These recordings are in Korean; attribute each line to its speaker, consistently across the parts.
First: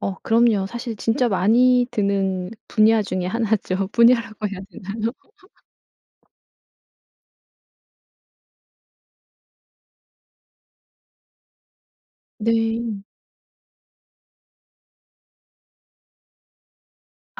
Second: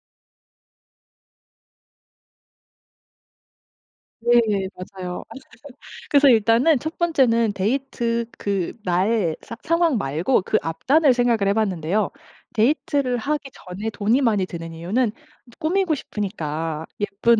Speaker 1: 어 그럼요. 사실 진짜 많이 드는 분야 중에 1 죠.
Speaker 2: 네
Speaker 1: 분야라고 해야 되나요?
Speaker 2: 맞아요. 그래서 일단은 1 번째는 데이트 그 나의 사 상황 말고 그 앞단을 생각을 해봤는데요.
Speaker 1: 네.
Speaker 2: 데이트를 하기 전에 돈이 많이 드는 이유는 꾸미고 싶으니까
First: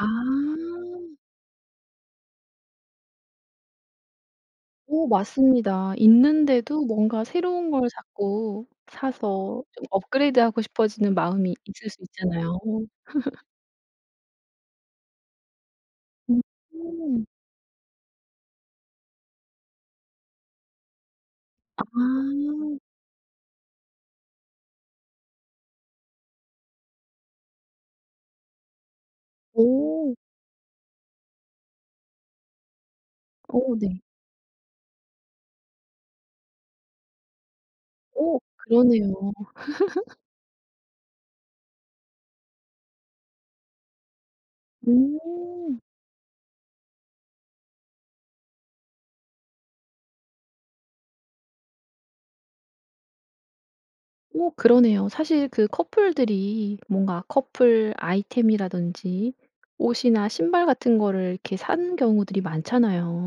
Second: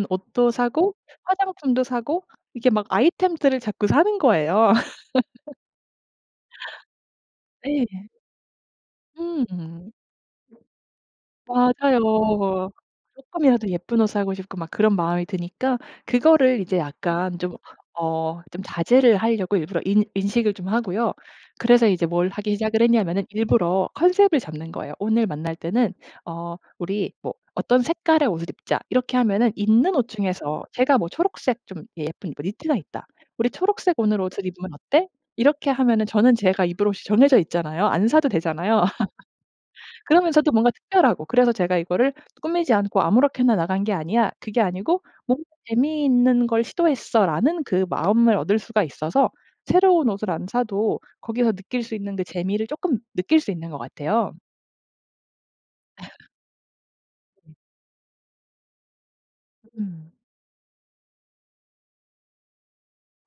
Speaker 1: 아.
Speaker 2: 옷도 사고, 화장품도 사고, 이게 막 아이템들을 자꾸 사는 거예요.
Speaker 1: 어 맞습니다. 있는데도 뭔가 새로운 걸
Speaker 2: 네.
Speaker 1: 자꾸 사서 좀
Speaker 2: 음.
Speaker 1: 업그레이드하고 싶어지는 마음이 있을 수 있잖아요.
Speaker 2: 맞아요. 쪼끔이라도 예쁜 옷 사고 싶고 막 그런 마음이 드니까 그거를 이제
Speaker 1: 음.
Speaker 2: 약간 좀 어 좀 자제를 하려고 일부러 인 인식을 좀 하고요. 그래서 이제 뭘 하기
Speaker 1: 아.
Speaker 2: 시작을 했냐면은 일부러 컨셉을 잡는 거예요. 오늘 만날 때는 "어 우리 뭐 어떤 색깔의 옷을 입자." 이렇게 하면은 있는 옷
Speaker 1: 오.
Speaker 2: 중에서 제가 뭐 초록색 좀 예 예쁜 입을 니트가 있다. "우리
Speaker 1: 어
Speaker 2: 초록색
Speaker 1: 네.
Speaker 2: 오늘 옷을 입으면 어때?" 이렇게 하면은 저는 제가 입을 옷이 정해져 있잖아요. 안 사도
Speaker 1: 어
Speaker 2: 되잖아요.
Speaker 1: 그러네요.
Speaker 2: 그러면서도 뭔가 특별하고 그래서 제가 이거를 '꾸미지 않고 아무렇게나 나간 게 아니야 그게 아니고 뭔가
Speaker 1: 어.
Speaker 2: 재미있는 걸 시도했어.'라는 그 마음을 얻을 수가 있어서 새로운 옷을 안 사도 거기서 느낄 수 있는 그 재미를 쪼끔 느낄 수 있는 것 같아요.
Speaker 1: 어 그러네요. 사실 그 커플들이 뭔가
Speaker 2: 음.
Speaker 1: 커플 아이템이라든지
Speaker 2: 으음.
Speaker 1: 옷이나 신발 같은 거를 이렇게 사는 경우들이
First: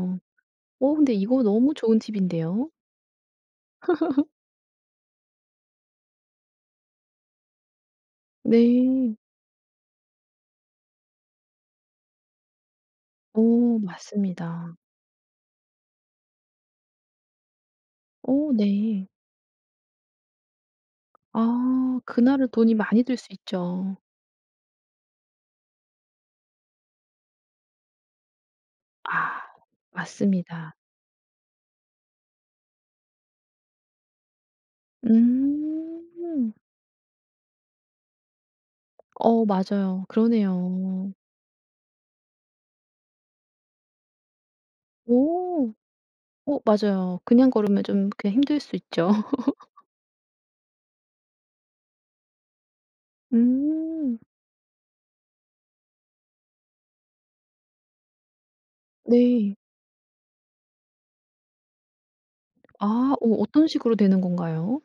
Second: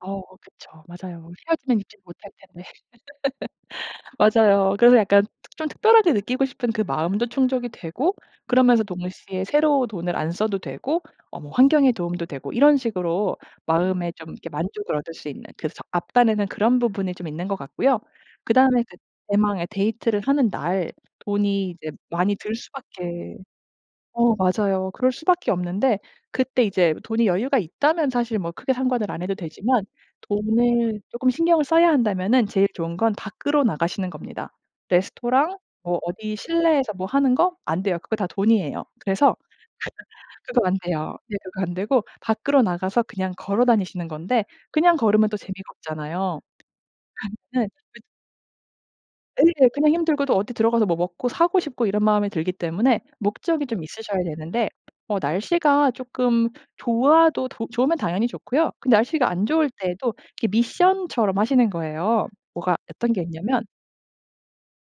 Speaker 2: 어 그쵸.
Speaker 1: 어 근데
Speaker 2: 맞아요.
Speaker 1: 이거 너무
Speaker 2: 헤어지면 입지
Speaker 1: 좋은
Speaker 2: 못할 텐데.
Speaker 1: 팁인데요.
Speaker 2: 맞아요. 그래서 약간 특 좀 특별하게 느끼고 싶은 그 마음도 충족이 되고 그러면서
Speaker 1: 네.
Speaker 2: 동시에 새로 돈을 안 써도 되고 어 뭐 환경에 도움도 되고 이런 식으로
Speaker 1: 오
Speaker 2: 마음에 좀 이렇게
Speaker 1: 맞습니다.
Speaker 2: 만족을 얻을 수 있는 그 석 앞단에는 그런 부분이 좀 있는 것 같고요.
Speaker 1: 오
Speaker 2: 그다음에 그
Speaker 1: 네.
Speaker 2: 대망의 데이트를 하는 날 돈이 이제
Speaker 1: 아
Speaker 2: 많이
Speaker 1: 그날은
Speaker 2: 들
Speaker 1: 돈이 많이 들 수
Speaker 2: 수밖에
Speaker 1: 있죠.
Speaker 2: 어 맞아요. 그럴 수밖에 없는데 그때 이제 돈이 여유가 있다면 사실 뭐 크게 상관을 안 해도
Speaker 1: 아
Speaker 2: 되지만
Speaker 1: 맞습니다.
Speaker 2: 돈을 쪼끔 신경을 써야 한다면은 제일 좋은 건 밖으로 나가시는 겁니다. 레스토랑, 뭐 어디
Speaker 1: 음.
Speaker 2: 실내에서 뭐 하는 거? 안 돼요. 그거 다 돈이에요. 그래서
Speaker 1: 어 맞아요.
Speaker 2: 그거 안
Speaker 1: 그러네요.
Speaker 2: 돼요. 예 그거 안 되고 밖으로 나가서 그냥 걸어 다니시는 건데 그냥 걸으면 또 재미가
Speaker 1: 오.
Speaker 2: 없잖아요.
Speaker 1: 어 맞아요. 그냥 걸으면 좀
Speaker 2: [unintelligible]
Speaker 1: 이렇게 힘들 수 있죠.
Speaker 2: 네, 그냥 힘들고도 어디 들어가서 뭐 먹고 사고 싶고 이런 마음이 들기 때문에 목적이 좀
Speaker 1: 음.
Speaker 2: 있으셔야 되는데 어 날씨가 쪼끔 좋아도 도 좋으면 당연히 좋고요. 근데 날씨가 안
Speaker 1: 네.
Speaker 2: 좋을 때도 그 미션처럼 하시는 거예요. 뭐가 어떤
Speaker 1: 아
Speaker 2: 게
Speaker 1: 어
Speaker 2: 있냐면
Speaker 1: 어떤 식으로 되는 건가요?